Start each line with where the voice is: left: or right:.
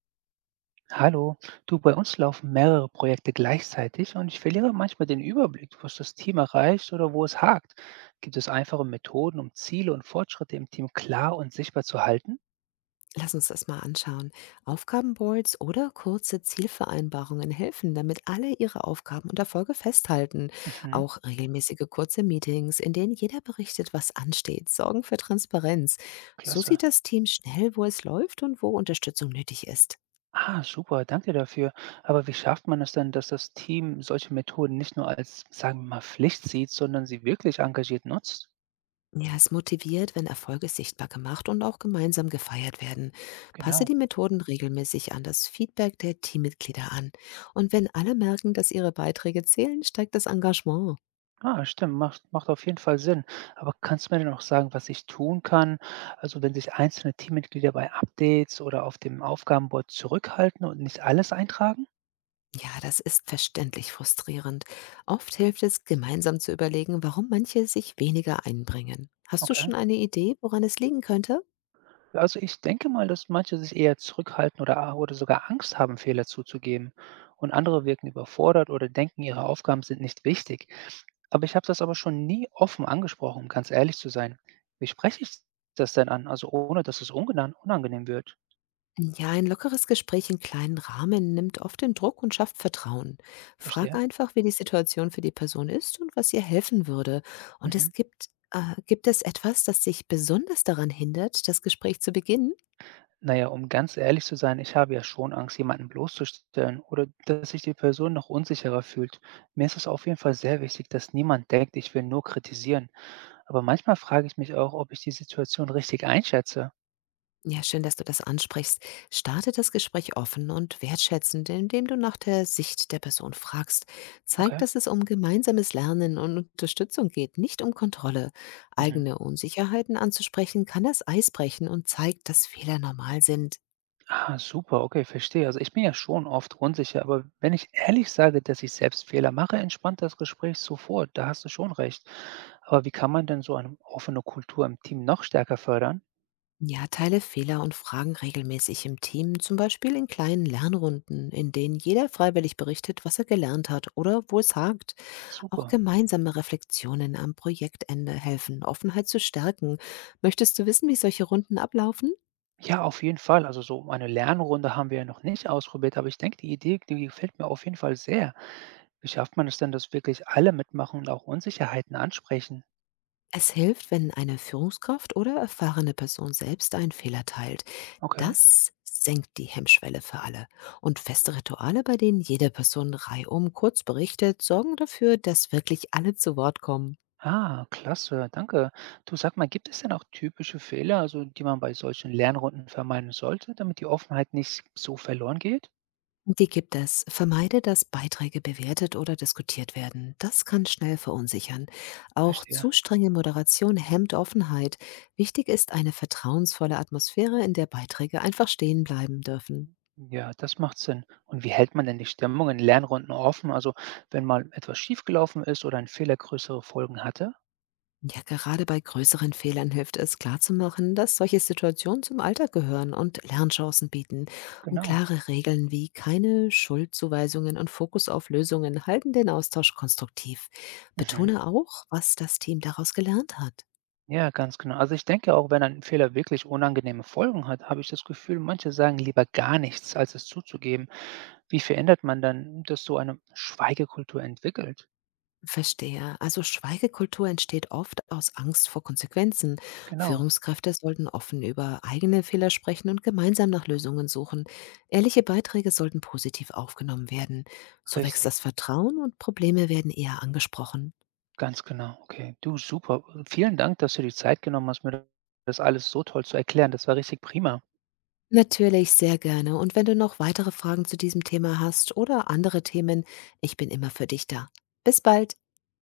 right: Hallo, du, bei uns laufen mehrere Projekte gleichzeitig und ich verliere manchmal den Überblick, was das Team erreicht oder wo es hakt. Gibt es einfache Methoden, um Ziele und Fortschritte im Team klar und sichtbar zu halten?
left: Lass uns das mal anschauen. Aufgabenboards oder kurze Zielvereinbarungen helfen, damit alle ihre Aufgaben und Erfolge festhalten.
right: Mhm,
left: Auch regelmäßige kurze Meetings, in denen jeder berichtet, was ansteht, sorgen für Transparenz. So
right: klasse.
left: sieht das Team schnell, wo es läuft und wo Unterstützung nötig ist.
right: Ah, super, danke dafür. Aber wie schafft man es denn, dass das Team solche Methoden nicht nur als, sagen wir mal, Pflicht sieht, sondern sie wirklich engagiert nutzt?
left: Ja, es motiviert, wenn Erfolge sichtbar gemacht und auch gemeinsam gefeiert werden. Passe
right: Genau.
left: die Methoden regelmäßig an das Feedback der Teammitglieder an. Und wenn alle merken, dass ihre Beiträge zählen, steigt das Engagement.
right: Ah, stimmt, macht auf jeden Fall Sinn. Aber kannst du mir denn auch sagen, was ich tun kann? Also, wenn sich einzelne Teammitglieder bei Updates oder auf dem Aufgabenboard zurückhalten und nicht alles eintragen?
left: Ja, das ist verständlich frustrierend. Oft hilft es, gemeinsam zu überlegen, warum manche sich weniger einbringen. Hast du
right: Okay.
left: schon eine Idee, woran es liegen könnte?
right: Also, ich denke mal, dass manche sich eher zurückhalten oder sogar Angst haben, Fehler zuzugeben. Und andere wirken überfordert oder denken, ihre Aufgaben sind nicht wichtig. Aber ich habe das aber schon nie offen angesprochen, um ganz ehrlich zu sein. Wie spreche ich das denn an? Also, ohne dass es ungenan unangenehm wird.
left: Ja, ein lockeres Gespräch in kleinen Rahmen nimmt oft den Druck und schafft Vertrauen. Frag
right: Verstehe.
left: einfach, wie die Situation für die Person ist und was ihr helfen würde. Und
right: Mhm.
left: es gibt, Gibt es etwas, das dich besonders daran hindert, das Gespräch zu beginnen?
right: Na ja, um ganz ehrlich zu sein, ich habe ja schon Angst, jemanden bloßzustellen oder dass sich die Person noch unsicherer fühlt. Mir ist es auf jeden Fall sehr wichtig, dass niemand denkt, ich will nur kritisieren. Aber manchmal frage ich mich auch, ob ich die Situation richtig einschätze.
left: Ja, schön, dass du das ansprichst. Starte das Gespräch offen und wertschätzend, indem du nach der Sicht der Person fragst. Zeig,
right: Okay.
left: dass es um gemeinsames Lernen und Unterstützung geht, nicht um Kontrolle.
right: Mhm.
left: Eigene Unsicherheiten anzusprechen kann das Eis brechen und zeigt, dass Fehler normal sind.
right: Ah, super, okay, verstehe. Also ich bin ja schon oft unsicher, aber wenn ich ehrlich sage, dass ich selbst Fehler mache, entspannt das Gespräch sofort. Da hast du schon recht. Aber wie kann man denn so eine offene Kultur im Team noch stärker fördern?
left: Ja, teile Fehler und Fragen regelmäßig im Team, zum Beispiel in kleinen Lernrunden, in denen jeder freiwillig berichtet, was er gelernt hat oder wo es hakt. Auch
right: Super.
left: gemeinsame Reflexionen am Projektende helfen, Offenheit zu stärken. Möchtest du wissen, wie solche Runden ablaufen?
right: Ja, auf jeden Fall. Also so eine Lernrunde haben wir ja noch nicht ausprobiert, aber ich denke, die Idee, die gefällt mir auf jeden Fall sehr. Wie schafft man es denn, dass wirklich alle mitmachen und auch Unsicherheiten ansprechen?
left: Es hilft, wenn eine Führungskraft oder erfahrene Person selbst einen Fehler teilt.
right: Okay.
left: Das senkt die Hemmschwelle für alle. Und feste Rituale, bei denen jede Person reihum kurz berichtet, sorgen dafür, dass wirklich alle zu Wort kommen.
right: Ah, klasse, danke. Du, sag mal, gibt es denn auch typische Fehler, also die man bei solchen Lernrunden vermeiden sollte, damit die Offenheit nicht so verloren geht?
left: Die gibt es. Vermeide, dass Beiträge bewertet oder diskutiert werden. Das kann schnell verunsichern. Auch
right: Verstehe.
left: zu strenge Moderation hemmt Offenheit. Wichtig ist eine vertrauensvolle Atmosphäre, in der Beiträge einfach stehen bleiben dürfen.
right: Ja, das macht Sinn. Und wie hält man denn die Stimmung in Lernrunden offen? Also wenn mal etwas schiefgelaufen ist oder ein Fehler größere Folgen hatte?
left: Ja, gerade bei größeren Fehlern hilft es, klarzumachen, dass solche Situationen zum Alltag gehören und Lernchancen bieten. Und
right: Genau.
left: klare Regeln wie keine Schuldzuweisungen und Fokus auf Lösungen halten den Austausch konstruktiv.
right: Mhm.
left: Betone auch, was das Team daraus gelernt hat.
right: Ja, ganz genau. Also, ich denke auch, wenn ein Fehler wirklich unangenehme Folgen hat, habe ich das Gefühl, manche sagen lieber gar nichts, als es zuzugeben. Wie verändert man dann, dass so eine Schweigekultur entwickelt?
left: Verstehe. Also Schweigekultur entsteht oft aus Angst vor Konsequenzen.
right: Genau,
left: Führungskräfte sollten offen über eigene Fehler sprechen und gemeinsam nach Lösungen suchen. Ehrliche Beiträge sollten positiv aufgenommen werden. So wächst
right: richtig.
left: das Vertrauen und Probleme werden eher angesprochen.
right: Ganz genau. Okay. Du, super. Vielen Dank, dass du die Zeit genommen hast, mir das alles so toll zu erklären. Das war richtig prima.
left: Natürlich, sehr gerne. Und wenn du noch weitere Fragen zu diesem Thema hast oder andere Themen, ich bin immer für dich da. Bis bald.